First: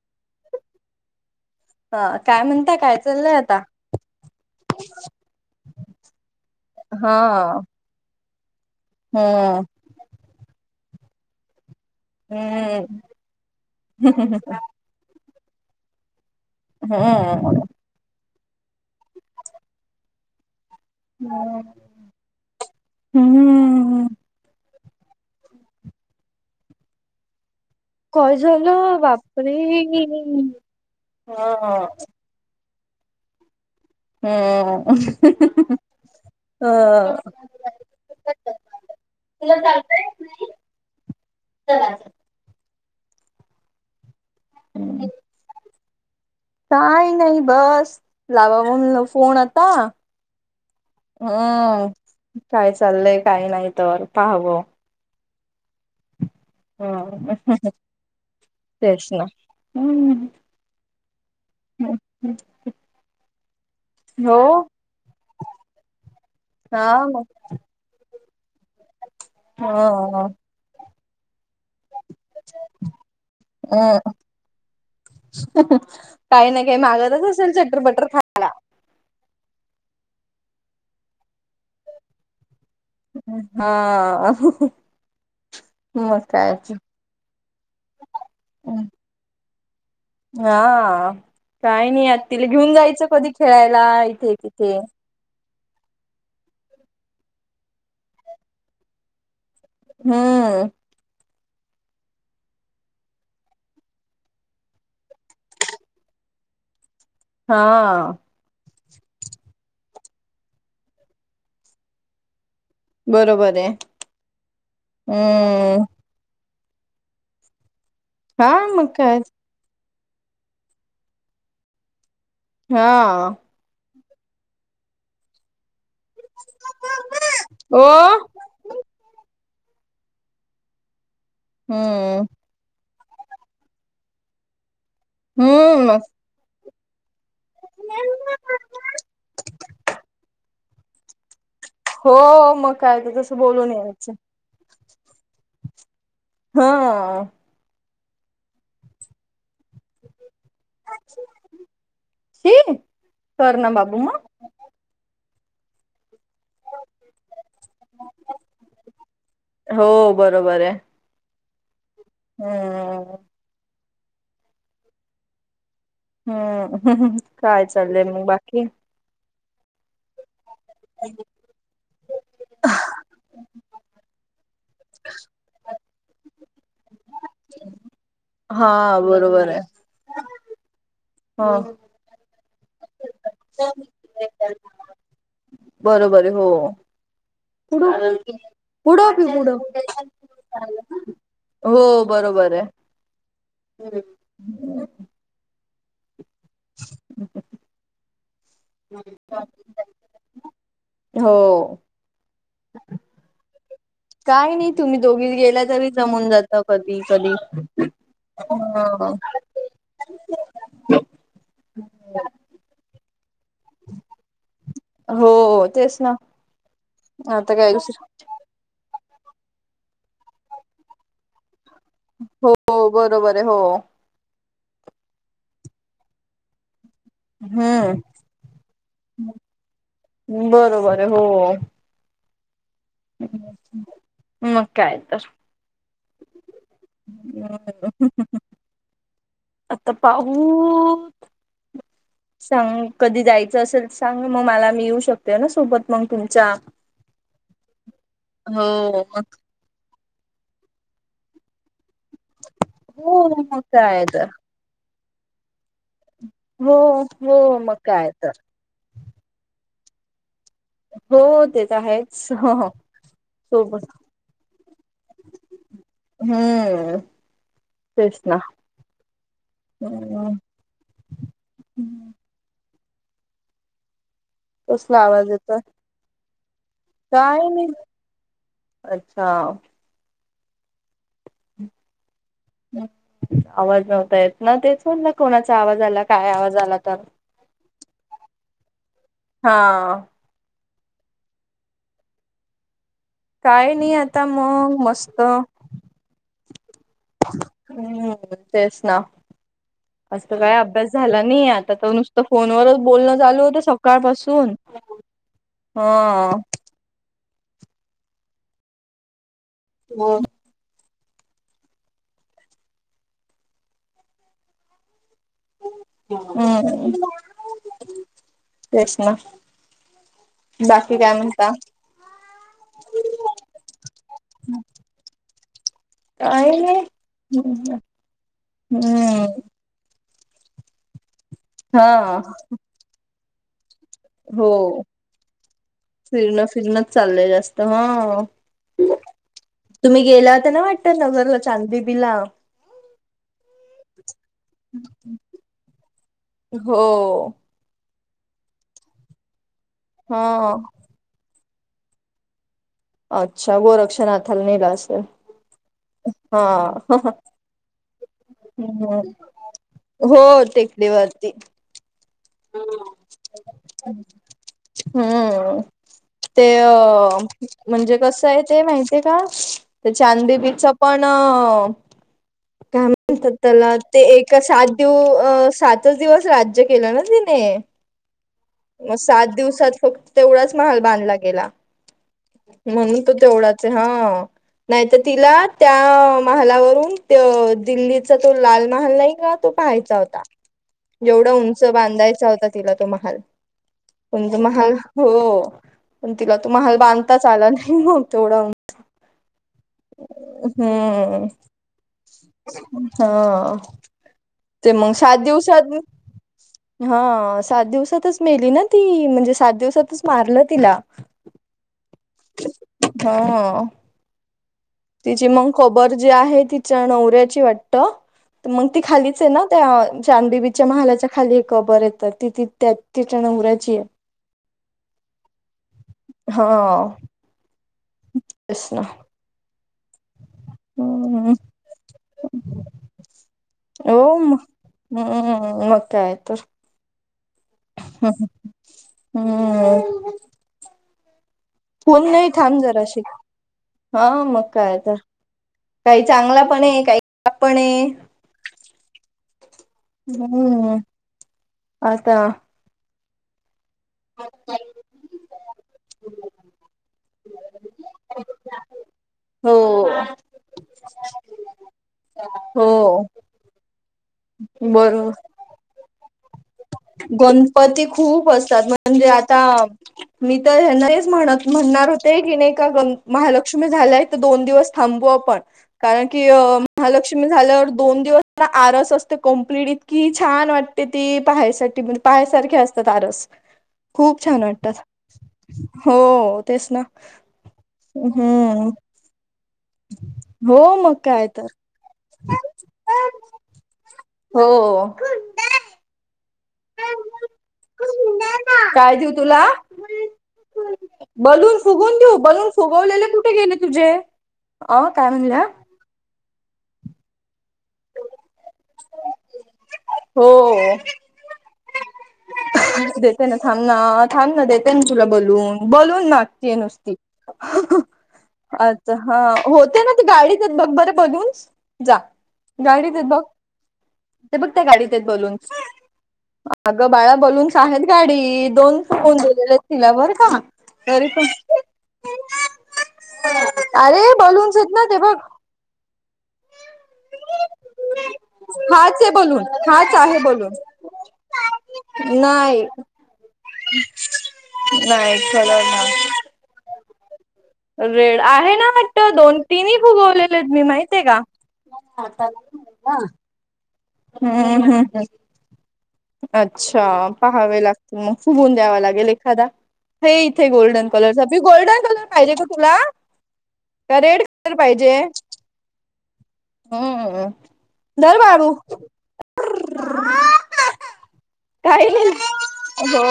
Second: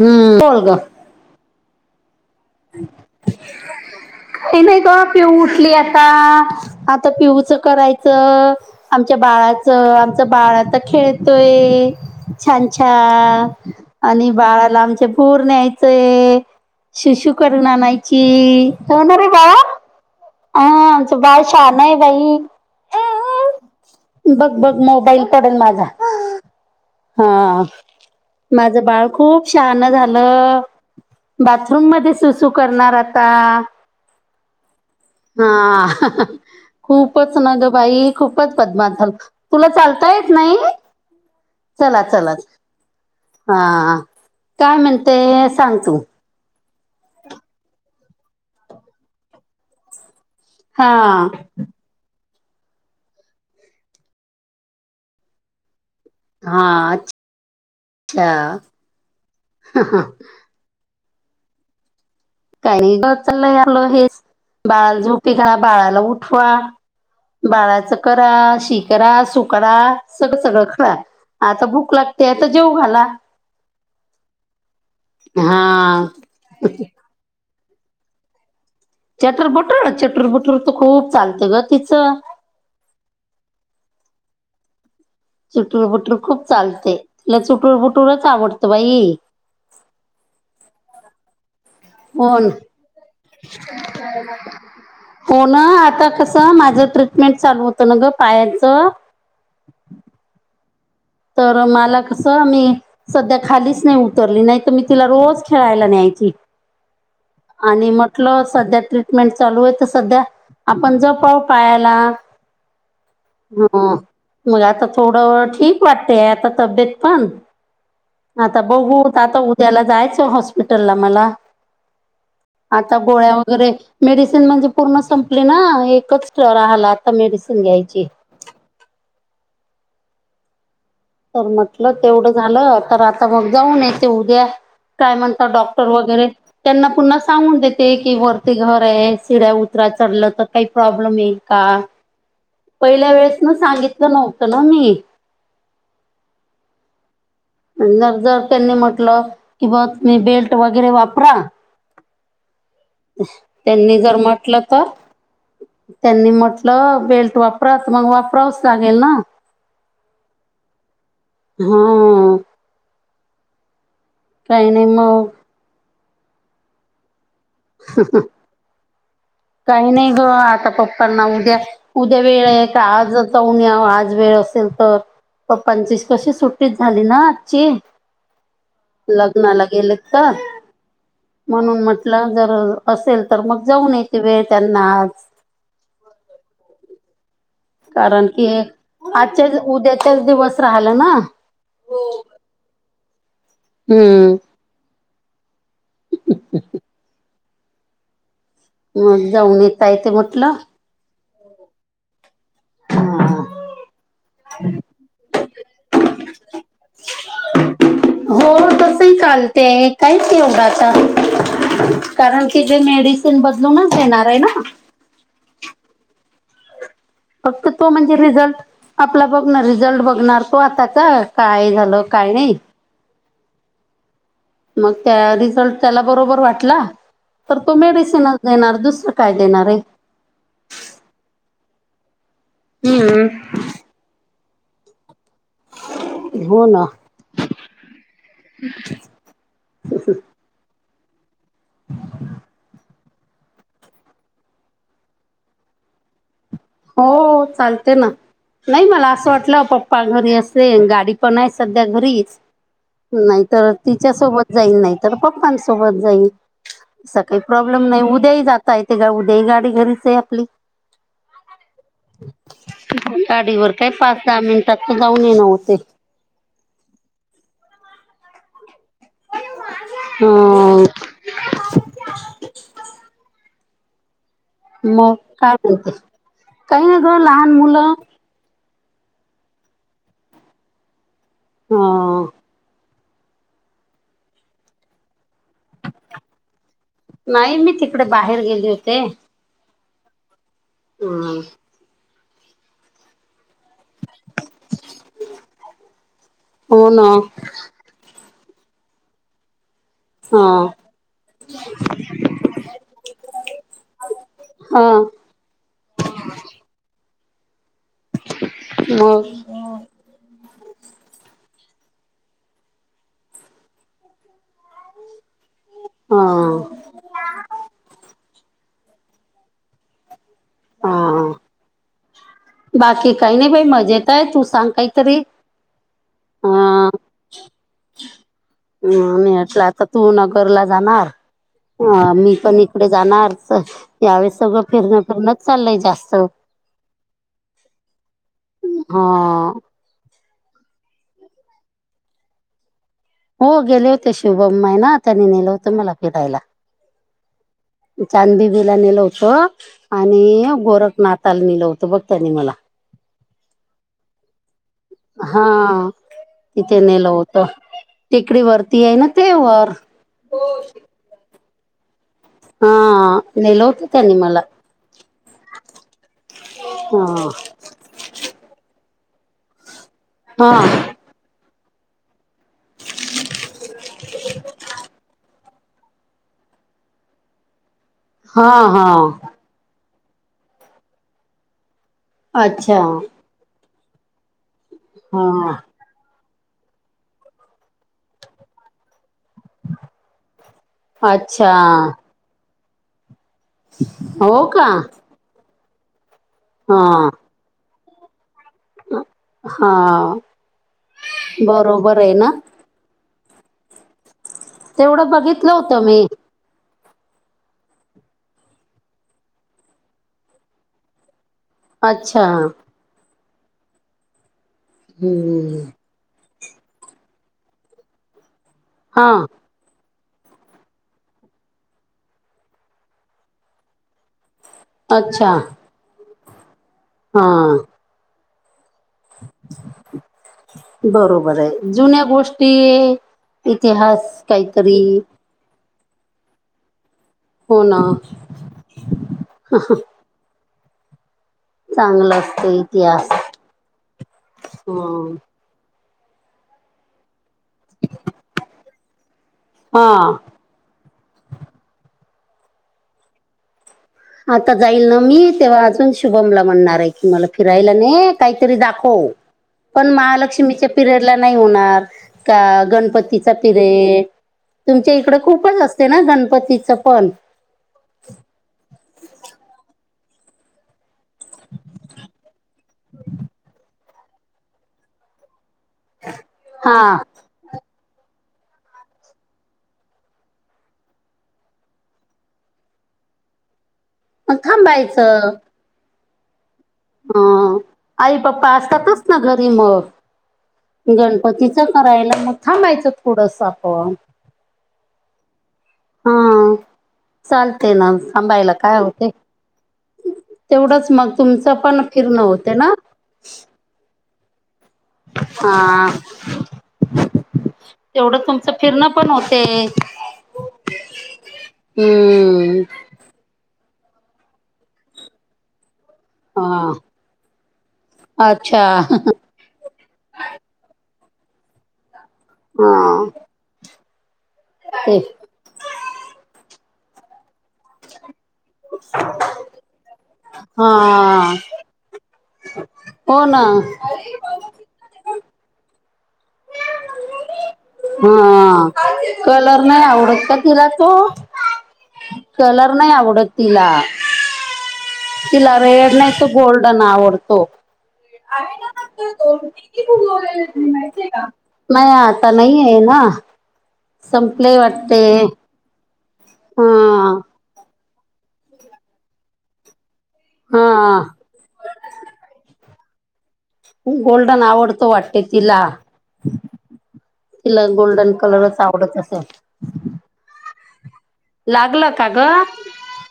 हम्म [inaudible] अ काय म्हणता काय चाललंय आता? हे नाही ग पिऊ उठली आता आता पिऊच हा करायचं. आमच्या हम्म बाळाचं आमचं बाळ आता खेळतोय. छान हम्म छान आणि बाळाला आमचे भूर न्यायचंय. हम म्हयची होणार रे बाळा? हा आमचं बाळ शान नाही बाई. हम्म हम्म बघ बघ मोबाईल पडेल माझा हा माझ बाळ खूप शहान झालं बाथरूम मध्ये सु सु करणार आता. हम् हा खूपच नाद बाई खूपच बदमास झाला तुला चालता येत नाही चला चला हा काय म्हणते सांग तू? काय नाहीय बस लाव फोन आता हा हम काय चाललंय काही नाही तर पाहावं? हा हम अच्छा तेच ना हम् हम् [unintelligible] काही नाही चाल आपल हेच हो बाळाला झोपी घाला. बाळाला उठवा. ह [unintelligible] बाळाचं करा. शी करा. सु करा ह सगळ सगळ खरा आता भूक लागते आता जेऊ घाला. हम.. हा काही ना काही मागतच असेल सटर फटर खा चटुर भटूर ना चटुर बटूर तर खूप चालतं ग तिचं. हा. चुटूर बुटूर मग खूप काय चालते. तुला चुटूर बुटूरच आवडतं बाई. हा काही नाही. आ हो तिला ना घेऊन जायचं कधी खेळायला इथे तिथे. हो ना आता कसं माझं ट्रीटमेंट चालू होतं ना ग पायाचं. हम्म. तर मला कसं मी सध्या खालीच नाही उतरली. नाही तर मी तिला रोज खेळायला न्यायची. हा आणि म्हटलं सध्या तरी ट्रीटमेंट चालू आहे. तर सध्या आपण जपाव पायाला बरोबर आहे ह मग आता थोडं ठीक हम्म हे आता तब्येत पण हा आता मग बघू काय आता हो त्याला जायचं हॉस्पिटल ला मला आता हा गोळ्या वगैरे मेडिसिन म्हणजे पूर्ण संपली ना एकच तर राहला आता मेडिसिन ओ घ्यायची. तर म्हटलं हम्म तेवढं झालं तर आता मग जाऊन येते उद्या. काय म्हणतात हम्म डॉक्टर मग वगैरे त्यांना पुन्हा सांगून देते की वरती घर आहे सिड्या उतराया चढलं तर काही प्रॉब्लेम येईल का? हो मग काय पहिल्या तर तसं वेळेस न बोलून सांगितलं यायचं नव्हतं ना मी. हा. आणि नाही जर त्यांनी म्हटलं की बघ तुम्ही बेल्ट वगैरे वापरा. ए त्यांनी जर म्हटलं तर त्यांनी म्हट ल बेल्ट वापरात मग वापरावच लागेल ना. हो बरोबर आहे हा हम्म काही नाही मग. हम्म काय चाललंय मग बाकी? काही नाही ग आता पप्प ना उद्या उद्या वेळ आहे का? आज जाऊन या आज वेळ असेल तर पप्पांची कशी सुटी च झाली ना आजची हा बरोबर आहे लग्नाला गेले तर. ह म्हणून म्हटलं जर असेल तर मग जाऊन येते वेळ त्यांनाच बरोबर हो. कारण की उडव उडव की आजच्याच उडव. उद्याच्याच दिवस राहिला ना हो बरोबर आहे. हम्म, [unintelligible] मग जाऊन येता येते म्हटलं. हो. हम हम काही नाही तुम्ही दोघीच गेला तरी जमून जात कधी कधी हो ते कायच योगाचा कारण कि जे मेडिसिन बदलूनच देणार आहे ना. हो तेच ना आता फक्त काय तो दुसर म्हणजे रिझल्ट, आपला बघणार रिझल्ट बघणार तो आता का काय झालं तो काही नाही हो बरोबर आहे हो मग त्या रिझल्ट त्याला बरोबर वाटला. तर तो हम्म मेडिसिनच देणार दुसरं काय देणार आहे. बरोबर आहे हो. हम्म मग काय तर हो ना आता पाहू सांग कधी जायचं असेल सांग म मला मी येऊ शकते ना सोबत मग तुमच्या हो चालते ना, नाही हो मला असं मग वाटलं पप्पा घरी असेन गाडी पण असेन. सध्या घरीच हो मग नाहीतर काय तिच्या तर सोबत जाईल नाहीतर पप्पां सोबत जाईन हो असं हो काही मग प्रॉब्लेम नाही काय तर उद्याही जाता येते ग उद्याही गाडी घरीच आहे आपली. हो ते तर आहेच हो हो गाडीवर काय पाच दहा मिनिटात तर जाऊन येनं होतंय. हम्म तेच ना हम्म होते कसला मग आवाज काय येतोय? म्हणते काही नाही ग काय लहान नाही. मुलं अच्छा हा आवाज नव्हता येत ना तेच म्हणलं कोणाचा आवाज आला काय आवाज आला तर नाही मी तिकडे बाहेर गेले होते. हा हम काय नाही आता मग मस्त हो ना हम तेच ना असं हा काय अभ्यास झाला नाही आता, तर नुसतं फोनवरच बोलणं चालू होतं सकाळपासून हां हा मग [unintelligible] हा हम्म तेच ना बाकी काय हा म्हणता बाकी काही नाही बाई मजेत हाय, तू सांग काहीतरी अ काय नाही [unintelligible] तू नगरला जाणार हा मी पण इकडे जाणारच यावेळेस हो सगळं फिरणं फिरणंच चाललंय जास्त सिजनच चाललय जास्त ह हा तुम्ही गेला तर ना वाटतात नजरला चांददीि बीला हो गेले होते शिवभम्माई ना त्यांनी नेलं होतं मला फिरायला हो चांदबिबीला नलवत हा आणि गोरखनाताल निलवत बघ त्यानी मला अच्छा गोरक्षनाथाला नला असेल हा हा तिथे नेलं होत टेिकडी वरती आहे हम्म ना ते वर ते हा नल होत त्यांनी मला हम्म ते हा अ म्हणजे कसं आहे ते माहितीय आहे का तर चांदी हा बीच पण का म्हणतात त्याला ते एक सात दिव अ सातच दिवस राज्य केलं ना ती हा मग सात हा दिवसात फक्त तेवढाच महाल बांधला गेला अच्छा म्हणून तो तेवढाच हा नाही तर तिला हा त्या महालावरून दिल्लीचा तो लाल महाल नाही का तो पहायचा होता जेवढा अच्छा उंच बांधायचा होता तिला तो महाल पण तु हो का महाल हो पण तिला तू महाल हा बांधताच आला नाही मग तेवढा हम्म हा बरोबर आहे ना हा ते मग तेवढं सात बघितलं दिवसात होतं मी हा सात दिवसातच मेली ना ती म्हणजे सात दिवसातच मारलं तिला अच्छा हा तिची मग हम्म कबर जी आहे तिच्या नवऱ्याची वाटतं तर मग ती हा खालीचं आहे ना त्या चांदी बीच्या महालाच्या खाली एकबर येतं ति त त्या तिच्या नवऱ्याचीयं अच्छा हंअ् हां बस ना हम्म बरोबर आहे जुन्या गोष्टी हो इतिहास म काहीतरी हम्म मग होणं हम ह हम्म फन चांगलं नाही थांब असतं जराशीिक इतिहास हा मग काय आता हं. काही चांगला पण आहे काही खब पण आहे हा हम्म आता आता जाईल ना मी तेव्हा अजून शुभमला म्हणणारं की मला फिरायला ने काहीतरी दाखवं हो पण महालक्ष्मीच्या पिरीयडला नाही होणार का हो गणपतीचा पिरेड तुमच्या बरोबर इकडं खूपच असते ना गणपतीचं पण गणपती खूप असतात म्हणजे आता मी तर यांना हेच म्हणतं म्हणणार होते की नही का गण महालक्ष्मी झाल्यायं तर दोन दिवस थांबू आपण कारण की अ हा महालक्ष् तुम्ही झाल्यावर दोन दिवस आरस असते कंप्लीट इतकी छानं वाटते ती पाहायसाठ ती पण पाहायसारखी असतात आरस खूप मग छानं वाटतात. थांबायचं हो तेच ना. अ आई पप्पा हम्म असतातचं. ना घरी हो मग मग काय तर गणपतीच करायला मग थांबायचं थोडंस आपण. हो हो. चालतयं ना थांबायला काय होतयं. देऊ तुला तेवढंच मग तुमच बलून पण फुगून देऊ फिरण बलून होते ना. फुगवलेले कुठे गेले तुझे अ काय म्हणल्या हा. तेवढं तुमचं फिरणं पण होते. हो. हम्म. देते ना थांब ना थांब ना देते ना तुला बलून बलून ना. ती हा नुसती अच्छा आता हा होते ना. ते गाडीत बघ बर बलून्स जा गाडीतेत हा बघ. ते बघ त्या ते गाडीत बलून्स अगं बाळा बलून्स. ताहेत गाडी दोन फुगवून दिलेलेतं तिला बरं का तरी पण. हा हो ना अरे बलून्स हेत ना ते बघ. ह हाच आहे बलून कलर नाही हाच आहे आवडतं का बलून. तुला तो. [inaudible] कलर नाही आवडतं तिला. नाही तिला कलर रेड नाही त गोल्डन आवडतो. रेड आहे ना का ती वाटतं दोन [unintelligible] तिन्ही किती फुगवलेले आहेत त मी माहितीये माहिती का. माह्य आता नाहीये ना संपलय हम्म वाटते. हम्म हा अच्छा पहावे लागतील मग फुगून द्यावा लागेल एखादा. हे इथे गोल्डन हा कलरचा पी गोल्डन कलर पाहिजे का तुला. का रेड गोल्डन कलर आवडतो पाहिजे? वाटतं तिला. हम्म तिला गोल्डन धर बाळू कलरच आवडतं असलं. काही लागलं का ग नही गो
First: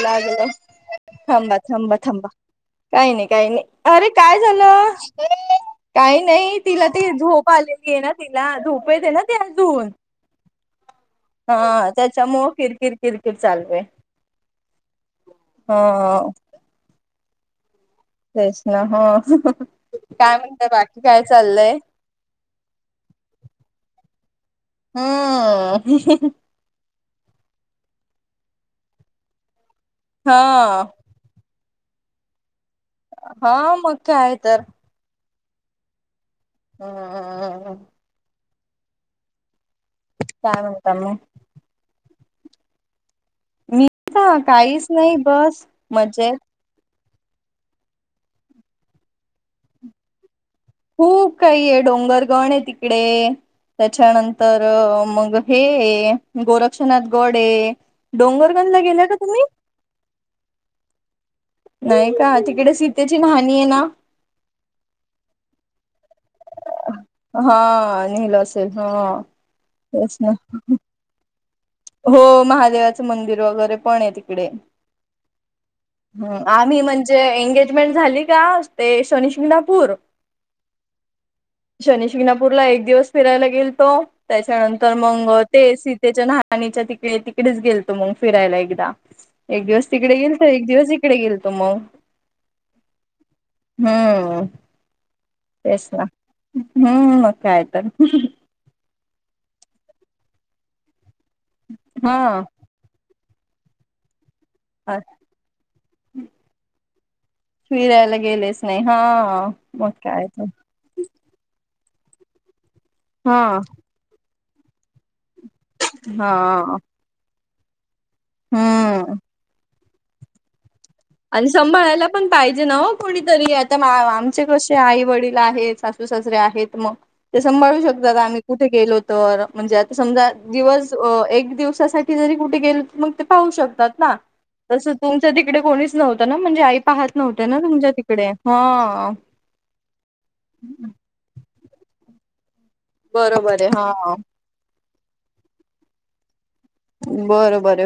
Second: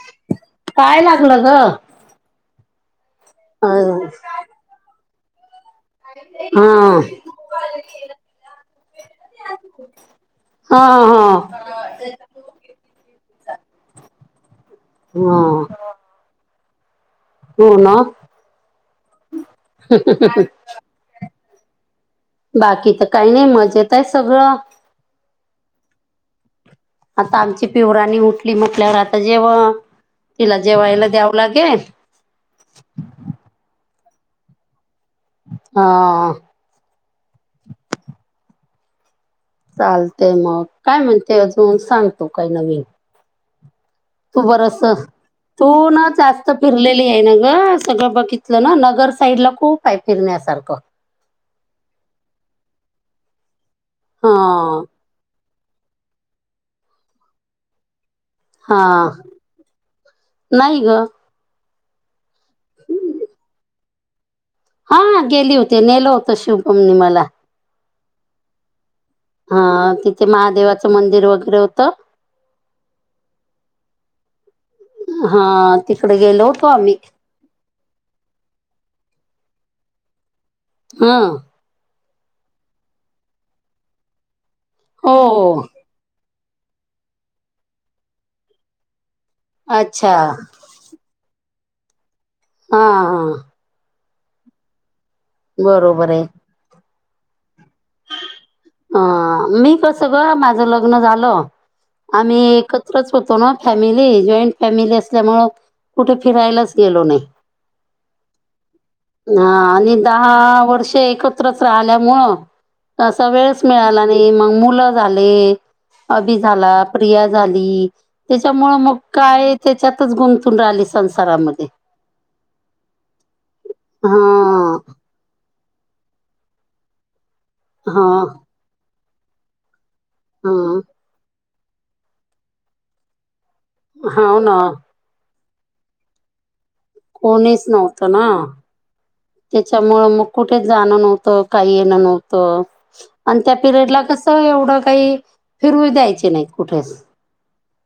लागलं. काय लागलं थांबा ग थांबा थांबा काही नाही काही नाही अ अरे काय झालं. काही नाही हा तिला ते झोप आलेली आहे ना तिला झोपेत ना ती आदून. हा हां. हा त्याच्यामुळे किरकिर किरकिर चालय. हा. हो. हो ना. तेच ना ह काय म्हणतय बाकी काय चाललंय? बाकी त काही नाही मजेत आहे सगळं. हम्म आता आमची पिऊराणी उठली म्हटल्यावर आता जेव तिला हा जेवायला द्यावं लागेल. हा मगं कायं तर. हा. हम हम हम [unintelligible] चालतेय मग म्हणता काय मग म्हणते अजून सांग तु काय नवीन. मी का तू बरस काहीचं नाही बस तू ना मजेत. जास्त फिरलेली हाय ना ग सगळं बघितलं ना नगर साईड ला खूप आहे फिरण्यासारखं. खूप काही हे डोंगरगण आहे तिकडे त्याच्यानंतर हा मग हे अ गोरक्षनाथ गड ये, डोंगरगंज ला हा गेले का तुम्ही? नाही ग. नाही का, तिकडे सीतेची न्हानी ना? हा गेली होती, नेल होतं शिवखुमनी मला. हा नेलं असेल, हा. हा तेच तिथे ना महादेवाचं मंदिर वगैरे होत. हो महादेवाचं मंदिर वगैरे पण ये तिकडे. हा तिकडे हम्म गेलो होतो आम्ही म्हणजे एंगेज मेन्ट झाली का, ते शनीशिगणापूर हन. शनी शिंगणापूरला एक दिवस फिरायला गेल तो, त्याच्यानंतर हो मग ते सीतेच्या ना नीच्या तिकडे-तिकडेच गेल तो मग फिरायला एकदा, एक दिवस अच्छा तिकडे गेलतो, एक दिवस इक डे गेलतो मग. हां आ आ. हम्म, तेच ना, बरोबर आहे हम् म काय तर. हा मी कस ग? माझं लग्न झालं हा आम्ही एक त्रच होतो ना फॅमिली, जॉईंट फॅमिली अ, असल्यामुळे, कुठ फिरायलाच गेलो नही. फिरायला गेलेच नाही हा मग आणि काय दहा तर आ वर्ष एकत्रच राहिल्यामुळं तसा हा वेळच मिळाला नाही, मग मुलं झाले, हा अभी झाला प्रिया झाली, त्याच्यामुळे मग हम्म काय त्याच्यातच गुंतून राहिलिस आणि सांभाळायला पण पाहिजे ना ओ कोणीतरी आता आमचे कसे हा आई वडील आहेत सासू -सासरे आहेत मग, ते सांभाळू हा शकतात आम्ही कुठे गेलो तर म्हणजे आता समजा, दिवस अ एक दिवसासाठी जरी कुठे गेल तर मग ते पाहू शक तात ना हा हो तसं तुमच्या तिकडे कोणीच नव्हंतना म्हणजे आई पाहत नव्हत्या ना कोणीच तुमच्या नव्हतं ना, तिकडे हा त्याच्यामुळं मग कुठेच जाणं नव्ह त, काही येण नव्हतं आणि त्या बरोबर आहे पिरियड ला हा कस एवढं काही फिरु द्यायचे नाही कुठेच. बरोबर